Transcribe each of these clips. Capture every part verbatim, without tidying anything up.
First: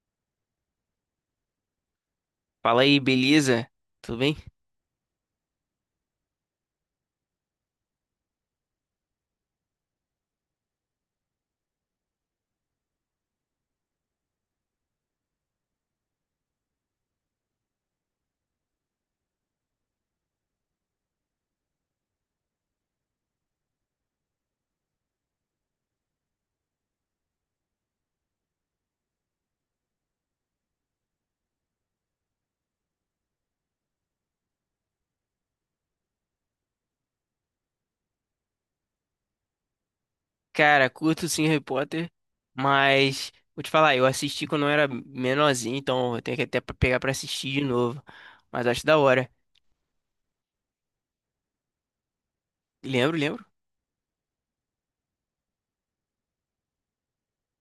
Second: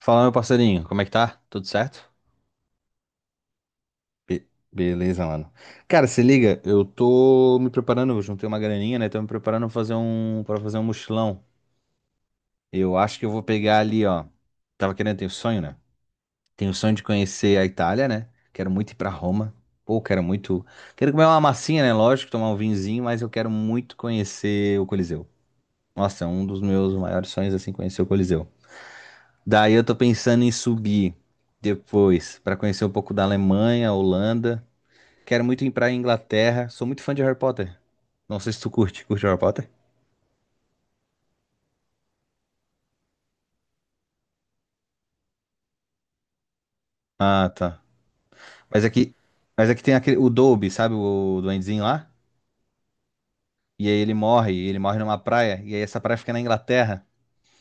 Fala, meu parceirinho, como é que tá? Tudo certo? Fala aí, beleza? Tudo bem? Be- Beleza, mano. Cara, se liga, eu tô me preparando, eu juntei uma graninha, né? Tô me preparando pra fazer um, para fazer um mochilão. Eu acho que eu vou pegar ali, ó. Tava querendo, tenho sonho, né? Tenho sonho de conhecer a Itália, né? Quero muito ir pra Roma. Pô, quero muito. Quero comer uma massinha, né? Lógico, tomar um vinzinho, mas eu quero muito conhecer o Coliseu. Nossa, é um dos meus maiores sonhos, assim, conhecer o Coliseu. Daí eu tô pensando em subir depois pra conhecer um pouco da Alemanha, Holanda. Quero muito ir pra Inglaterra. Sou muito fã de Harry Potter. Não sei se tu curte. Curte Harry Potter? Cara, curto sim Harry Potter, mas vou te falar, eu assisti quando eu era menorzinho, então eu tenho que até pra- pegar pra Ah, assistir de tá. novo. Mas Mas acho da aqui, hora. mas aqui tem aquele, o Dobby, sabe? O duendezinho lá. Lembro, lembro. E aí ele morre. e Ele morre numa praia. E aí essa praia fica na Inglaterra.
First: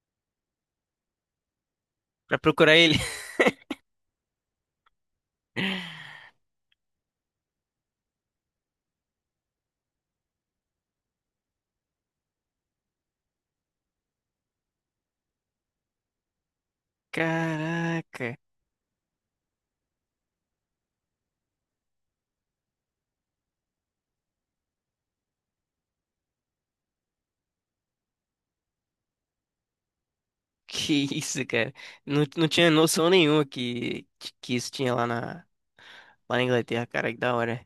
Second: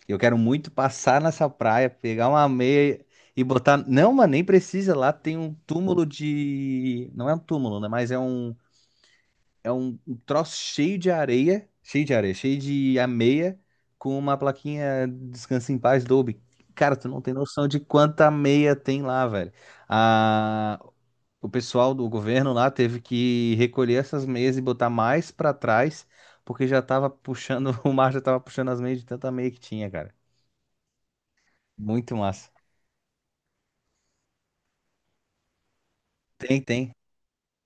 E Eu quero muito passar nessa praia, pegar Pra uma procurar ele. meia e botar. Não, mano, nem precisa. Lá tem um túmulo de. Não é um túmulo, né? Mas é um é um, um troço cheio de areia, cheio de areia, cheio de ameia, com uma plaquinha Descanse em Paz Dolby. Cara, tu não tem noção de quanta Caraca, ameia tem lá, velho. A, o pessoal do governo lá teve que recolher essas meias e botar mais pra trás, porque já tava puxando, o mar já tava puxando as meias de tanta ameia que tinha, cara. que isso, cara. Muito Não, não massa. tinha noção nenhuma que, que isso tinha lá na, lá na Tem, Inglaterra, tem. cara, que da hora.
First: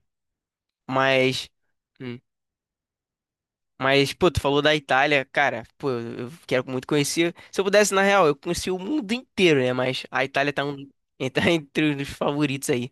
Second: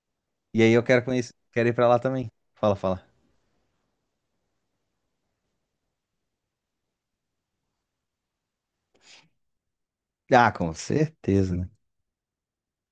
E aí eu quero conhecer, Mas. quero ir pra lá hum, também. Fala, fala. Mas, pô, tu falou da Itália, cara, pô, eu quero muito conhecer. Se eu pudesse, na real, eu conheci o mundo inteiro, né? Mas a Ah, Itália tá, com um, tá certeza, né? entre os favoritos aí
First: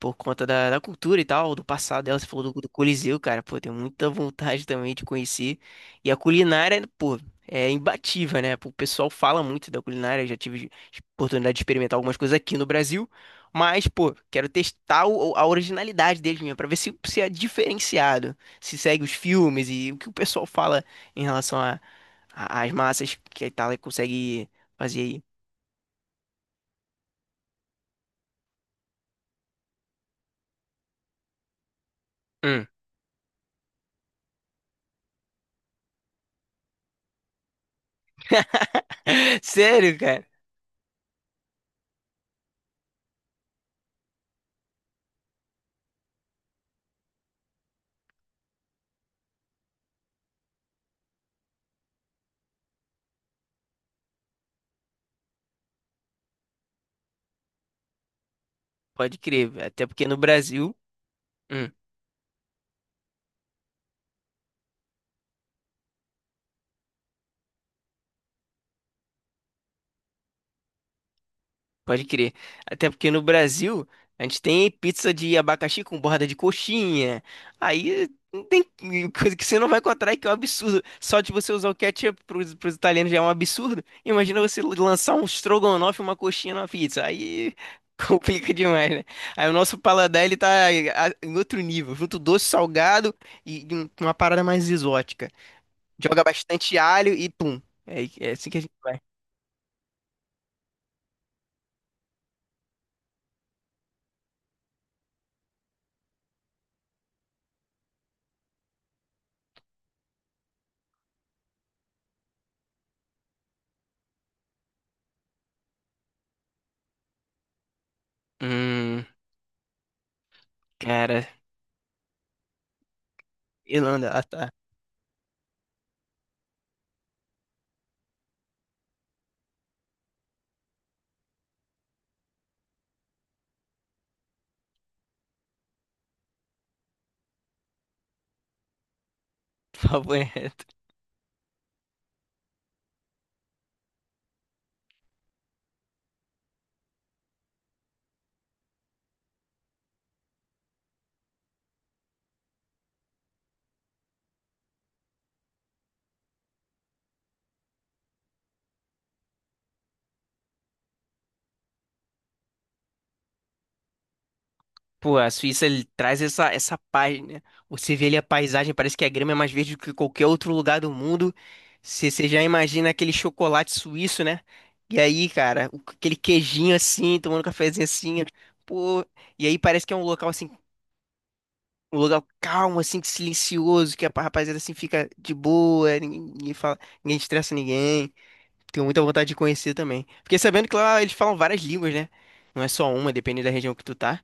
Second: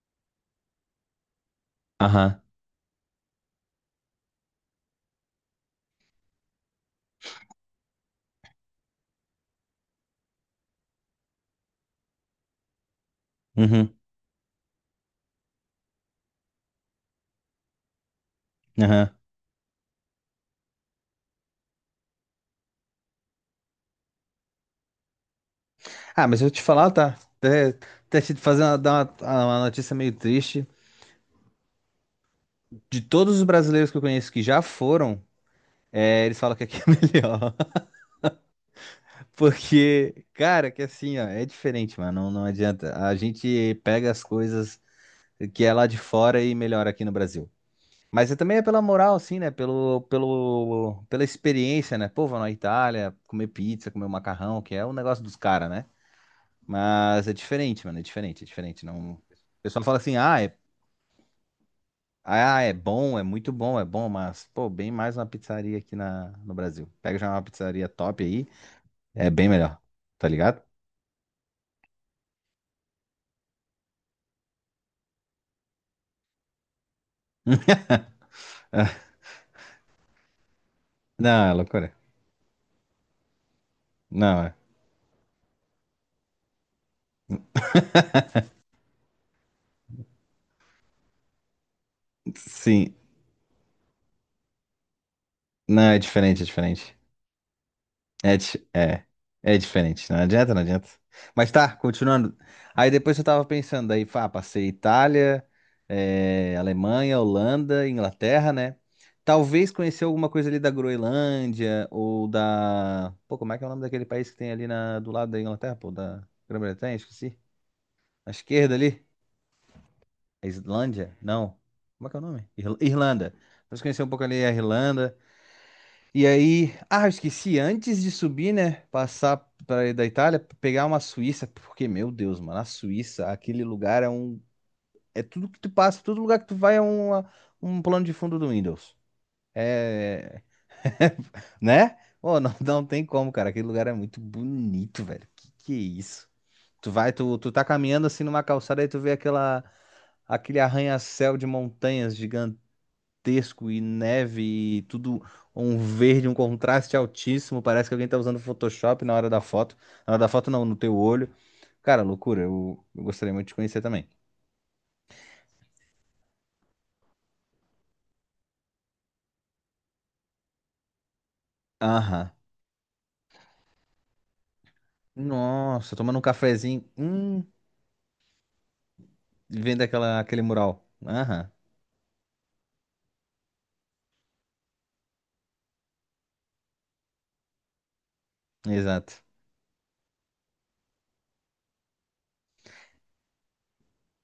por conta da, da cultura e tal, do passado dela. Você Aham. falou do, do Coliseu, cara. Pô, tenho muita vontade também de conhecer. E a culinária, pô, é imbatível, né? Pô, o pessoal fala muito da culinária. Eu já tive oportunidade de experimentar algumas coisas aqui no Brasil. Mas, Uhum. pô, quero testar o- a originalidade deles mesmo, pra ver se, se é diferenciado, se segue Aham. os filmes e o que o pessoal fala em relação a, a- às massas que a Itália consegue fazer aí. Ah, mas eu te falar, tá? Até, até te fazer uma, dar uma, uma notícia meio triste. Hum. De todos os brasileiros que eu conheço que já foram, é, eles falam que aqui é melhor. Sério, Porque, cara? cara, que assim, ó, é diferente, mano. Não, não adianta. A gente pega as coisas que é lá de fora e melhora aqui no Brasil. Mas é também é pela moral, assim, né? Pelo, pelo, pela experiência, né? Pô, vou na Itália, comer pizza, comer um macarrão, que é o negócio dos caras, né? Mas é diferente, mano. É diferente, é diferente. Não... Pode O crer, velho. pessoal Até fala porque assim, no ah, é Brasil. Hum, ah, é bom, é muito bom, é bom, mas, pô, bem mais uma pizzaria aqui na, no Brasil. Pega já uma pizzaria top aí, é bem melhor, tá ligado? pode crer. Até porque no Brasil a gente tem pizza de abacaxi com borda de coxinha. Aí não tem coisa que você não vai encontrar que é um absurdo. Só de Não, você é usar o loucura. ketchup pros, pros italianos já é um absurdo. Imagina Não, é. você lançar um strogonoff e uma coxinha na pizza. Aí complica demais, né? Aí o nosso paladar ele tá a- em outro nível, junto doce, Sim, salgado e e um- uma parada mais exótica. não, é Joga diferente, é bastante diferente. alho e pum. É, é É, assim que a di- gente. é, é diferente, não adianta, não adianta. Mas tá, continuando. Aí depois eu tava pensando, aí, pá, passei Itália, eh, Alemanha, Holanda, Inglaterra, né? Talvez conhecer alguma coisa ali da Groenlândia ou da. Pô, como é que é o nome daquele país que tem ali na... do lado da Inglaterra, pô, da Grã-Bretanha, esqueci. À esquerda Hum, ali? A Islândia? cara, Não. Como é que é o nome? Irl- Irlanda. Talvez conhecer um Irlanda, ah, pouco ali a tá. Irlanda. E aí, ah, eu esqueci, antes de subir, né, passar pra, da Itália, pegar uma Suíça, porque, meu Deus, mano, a Suíça, aquele lugar é um, é tudo que tu passa, todo lugar que tu vai é uma, um plano de fundo do Windows, é, Favorito. né? Ô, não, não tem como, cara, aquele lugar é muito bonito, velho, que que é isso? Tu vai, tu, tu tá caminhando assim numa calçada e tu vê aquela, aquele arranha-céu de montanhas gigantesco e neve e tudo um verde, um contraste altíssimo. Parece que alguém tá usando Photoshop na hora da foto. Na hora da foto, não, no teu olho. Cara, loucura. Eu, eu gostaria muito de conhecer também. Pô, a Suíça ele traz essa, essa paz, né? Você vê ali a paisagem, parece que a grama é mais verde do que qualquer outro lugar do mundo. Você você Aham. já imagina aquele chocolate suíço, né? E aí, cara, o- Nossa, aquele tomando um queijinho cafezinho. assim, tomando um Hum, cafezinho assim. Pô, e aí vendo parece que é um aquela, local aquele assim, mural. Aham, um lugar calmo, assim, que silencioso, que a rapaziada assim fica de boa, ninguém, ninguém fala, ninguém estressa ninguém. Tenho muita exato. vontade de conhecer também. Fiquei sabendo que lá eles falam várias línguas, né? Não é só uma, depende da região que tu tá.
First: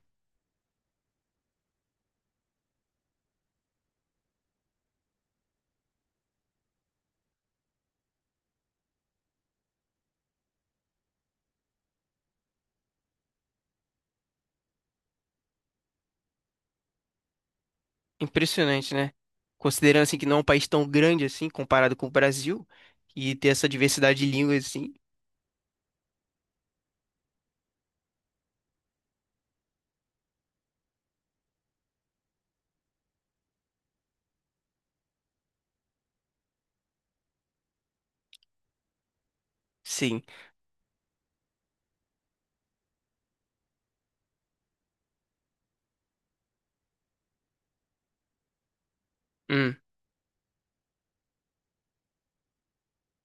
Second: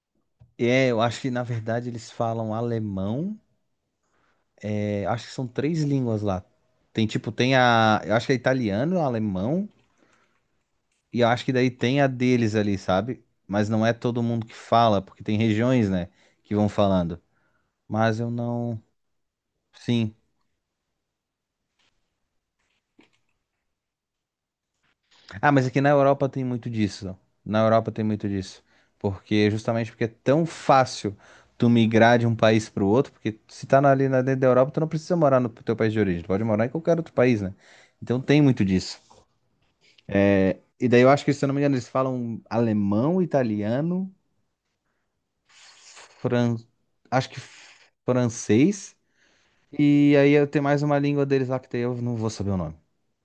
É, eu acho que na verdade eles falam alemão. É, acho que são três línguas lá. Tem tipo, tem a. Eu acho que é italiano, alemão. E eu acho que daí tem a deles ali, sabe? Mas não é todo mundo que fala, porque tem regiões, né, que vão falando. Mas eu não. Impressionante, né? Considerando Sim. assim que não é um país tão grande assim, comparado com o Brasil, e ter essa diversidade de línguas assim. Ah, mas aqui na Europa tem muito disso. Na Europa tem muito disso. Porque justamente porque é tão fácil tu migrar de um país para o outro, porque se tá na- ali na dentro da Europa, tu não precisa morar no teu país de origem, tu pode morar em qualquer outro país, né? Então tem muito disso. Sim. E daí eu acho que, se eu não me engano, eles falam alemão, italiano, fran... acho que francês. Hum. E aí eu tenho mais uma língua deles lá que daí eu não vou saber o nome.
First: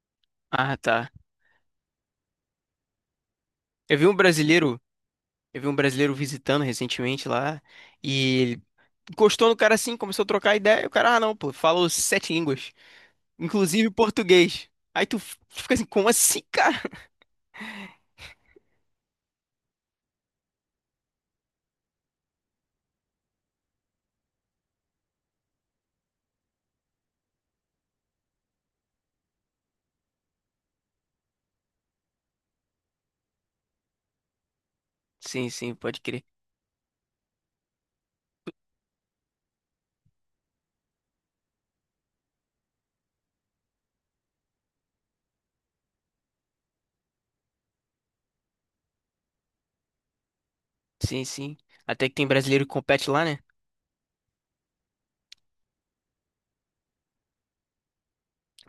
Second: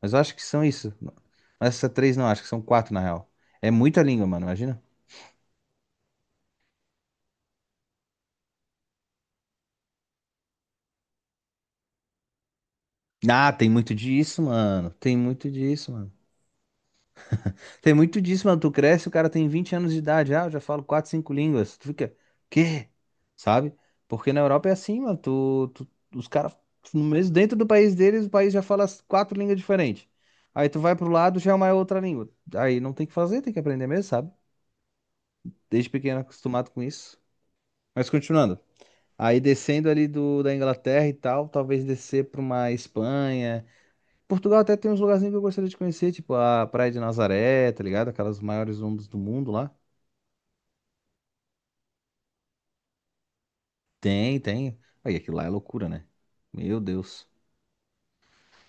Mas eu acho que são Ah, isso. tá. Mas Essa três não, acho que são quatro na real. É Eu muita vi um língua, mano, brasileiro, imagina. eu vi um brasileiro visitando recentemente lá, e ele encostou no cara assim, começou a trocar ideia, e o cara, ah, não, pô, falou sete línguas, Ah, tem inclusive muito disso, português. mano. Aí Tem tu f- muito tu fica assim, disso, como mano. assim, cara? Tem muito disso, mano. Tu cresce, o cara tem vinte anos de idade. Ah, eu já falo quatro, cinco línguas. Tu fica, quê? Sabe? Porque na Europa é assim, mano. Tu, tu- os caras, mesmo dentro do país deles, o país já fala as quatro línguas diferentes. Aí tu vai pro lado, já é uma outra língua. Aí não tem o que fazer, tem que aprender mesmo, sabe? Sim, sim, Desde pode pequeno crer. acostumado com isso. Mas continuando. Aí descendo ali do, da Inglaterra e tal, talvez descer para uma Espanha. Portugal até tem uns lugarzinhos que eu gostaria de conhecer, tipo a Praia de Nazaré, tá ligado? Aquelas maiores ondas do mundo lá. Sim, sim. Até que tem brasileiro que compete lá, né? Tem, tem. Aí aquilo lá é loucura, né? Meu Deus.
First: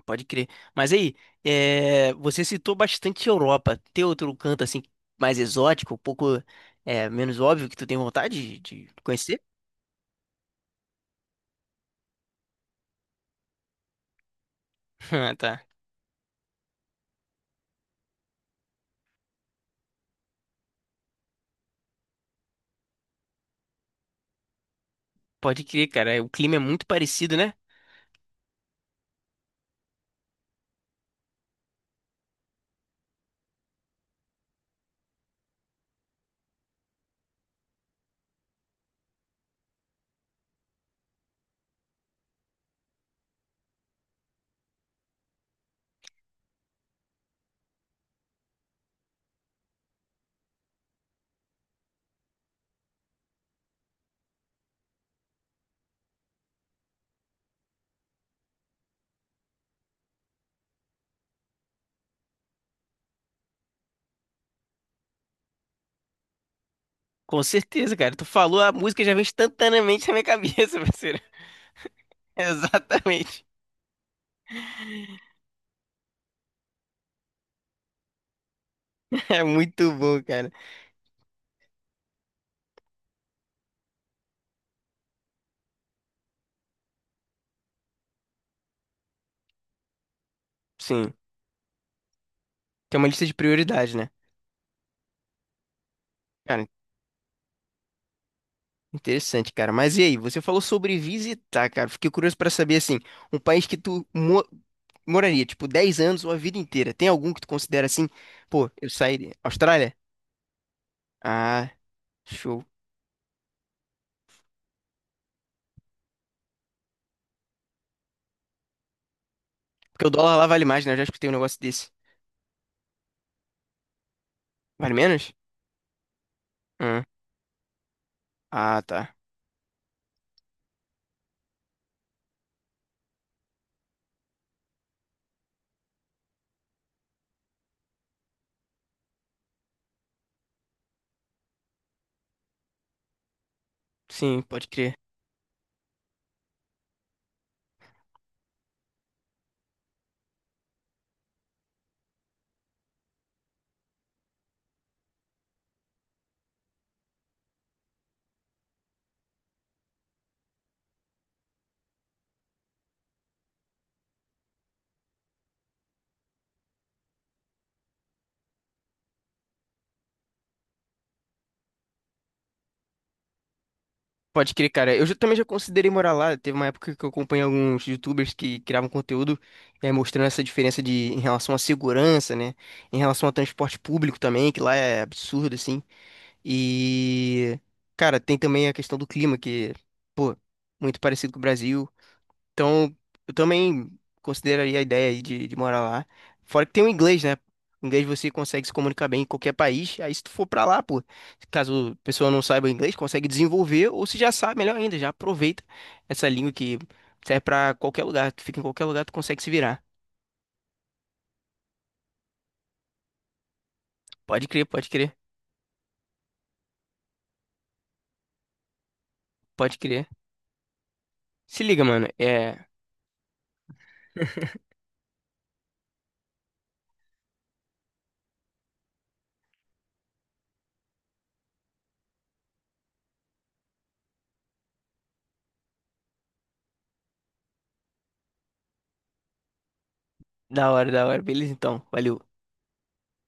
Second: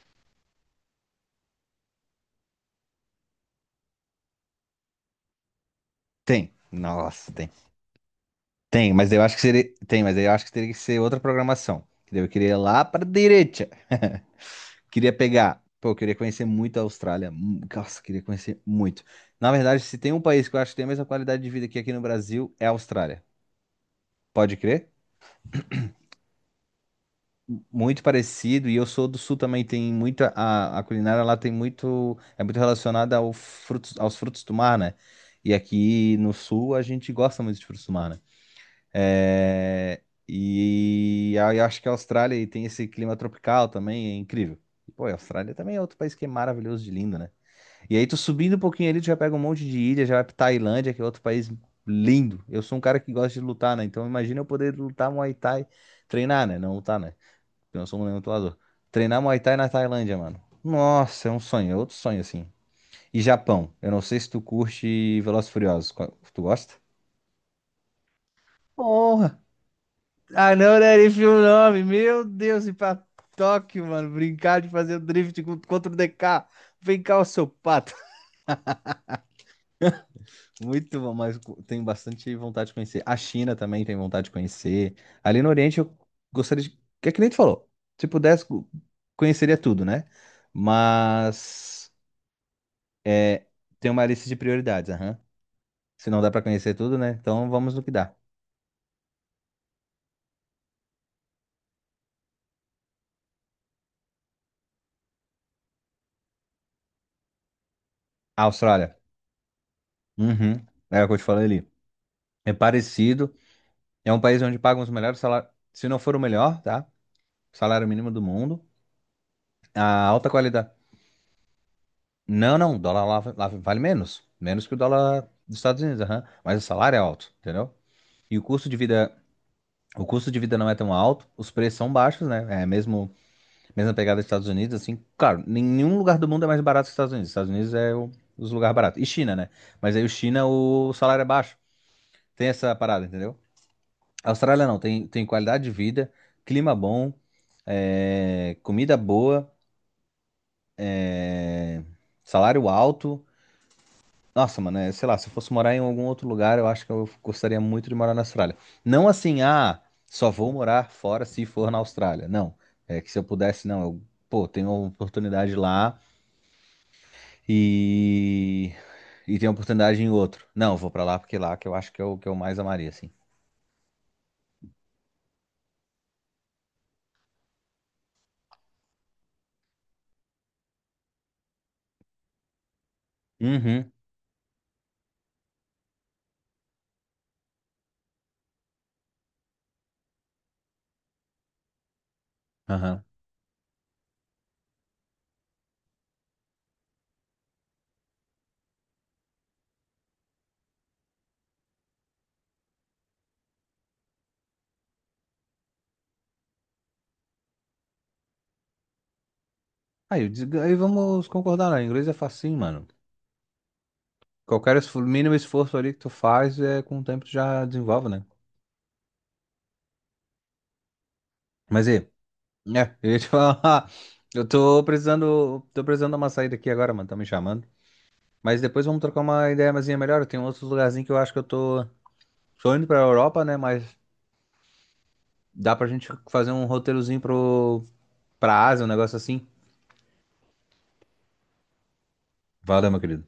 Pode crer. Mas aí, é, você citou bastante Europa. Tem outro canto assim mais exótico, um pouco Tem. é, Nossa, menos tem. óbvio que tu tem vontade de de Tem, mas eu acho que conhecer? seria. Tem, mas eu acho que teria que ser outra programação. Que daí eu queria ir lá para direita. Queria Ah, pegar. tá. Pô, eu queria conhecer muito a Austrália. Hum, Nossa, queria conhecer muito. Na verdade, se tem um país que eu acho que tem a mesma qualidade de vida que aqui no Brasil, é a Austrália. Pode crer? Pode crer, cara. O clima é muito parecido, né? Muito parecido. E eu sou do Sul também. Tem muita. A, a culinária lá tem muito. É muito relacionada ao frutos, aos frutos do mar, né? E aqui no Sul a gente gosta muito de frutos do mar, né? É, e aí eu acho que a Austrália e tem esse clima tropical também, é incrível. E, pô, a Austrália também é outro país que é maravilhoso de lindo, né? E aí tu subindo um pouquinho ali, tu já pega um monte de ilha, já vai pra Tailândia, que é outro país lindo. Eu sou um cara que gosta de lutar, né? Então imagina eu poder lutar Muay Thai, treinar, né? Não lutar, né? Porque eu não sou um lutador. Treinar Muay Thai na Tailândia, mano. Nossa, é um sonho, é outro sonho assim. E Japão, eu não sei se tu curte Velozes e Furiosos. Qual- Tu gosta? Com certeza, cara. Tu falou, a música já vem Porra! instantaneamente na minha Ah, não, cabeça, né? parceiro. Ele o nome. Meu Deus, e pra Exatamente. Tóquio, mano. Brincar de fazer drift com- contra o D K. Vem cá, o seu pato. É muito bom, cara. Muito bom, mas co- tenho bastante vontade de conhecer. A China também tem vontade de conhecer. Ali no Oriente eu gostaria de. Que é que nem tu falou. Se pudesse, co- conheceria tudo, né? Sim. Mas Tem uma lista de é, tem prioridade, uma né? lista de prioridades, aham. Se não dá pra Cara, conhecer tudo, né? Então vamos no que dá. interessante, cara. Mas e aí, você falou sobre visitar, cara. Fiquei curioso pra saber, assim, um país que tu mo- moraria, tipo, dez anos ou a vida inteira. Tem algum que tu considera assim? A Pô, eu Austrália. sairia. Austrália? Uhum. É o que eu te falei ali. Ah, É show. parecido. É um país onde pagam os melhores salários. Se não for o melhor, tá? Salário mínimo do mundo. A Porque o alta dólar lá vale qualidade. mais, né? Eu já escutei um negócio desse. Não, não, o dólar lá, lá vale menos. Menos que o Vale dólar menos? dos Estados Unidos, aham. Mas o salário é Hum. alto, entendeu? E o custo de Ah, vida, tá. o custo de vida não é tão alto, os preços são baixos, né? É mesmo, mesma pegada dos Estados Unidos, assim, claro, nenhum lugar do mundo é mais barato que os Estados Unidos. Os Estados Unidos é o- os lugares baratos. E China, né? Mas aí o China, o salário é baixo. Tem essa parada, entendeu? A Sim, Austrália pode não, crer. tem, tem qualidade de vida, clima bom, é, comida boa, é, salário alto. Nossa, mano, é, sei lá, se eu fosse morar em algum outro lugar, eu acho que eu gostaria muito de morar na Austrália. Não assim, ah, só vou morar fora se for na Austrália. Não. É que se eu pudesse, não, eu, pô, tenho uma oportunidade lá e. E tenho oportunidade em outro. Não, eu vou pra lá porque lá que eu acho que é o que eu mais amaria, assim. Pode crer, cara. Eu já- também já considerei morar lá. Teve uma época que eu acompanhei alguns YouTubers que criavam conteúdo, eh, mostrando essa diferença de em relação à segurança, né? Em relação ao transporte Uhum. público também, que lá é absurdo, assim. E, cara, tem também a questão do clima, que, pô, muito parecido com o Brasil. Então, Aham. eu também consideraria a ideia aí de, de morar lá. Fora que tem o inglês, né? O inglês você consegue se comunicar bem em qualquer país. Aí, se tu for pra lá, pô, caso a pessoa não saiba inglês, consegue desenvolver. Ou se já sabe, melhor ainda, já aproveita essa língua que serve pra qualquer lugar. Tu fica em qualquer lugar, tu consegue se virar. Aí, eu digo- aí vamos concordar, né? Inglês é facinho, mano. Pode crer, Qualquer pode esfor- crer, mínimo esforço ali que tu faz, é, com o tempo tu já desenvolve, né? pode crer. Se liga, Mas e, mano. É é, eu ia te falar, eu tô precisando, tô precisando dar uma saída aqui agora, mano, tá me chamando. Mas depois vamos trocar uma ideia mais melhor. Tem outros lugarzinhos que eu acho que eu tô, tô indo pra Europa, né? Mas dá pra gente fazer um roteirozinho pro, pra Ásia, um negócio assim. da hora, da hora. Beleza, então. Valeu. Valeu, meu querido.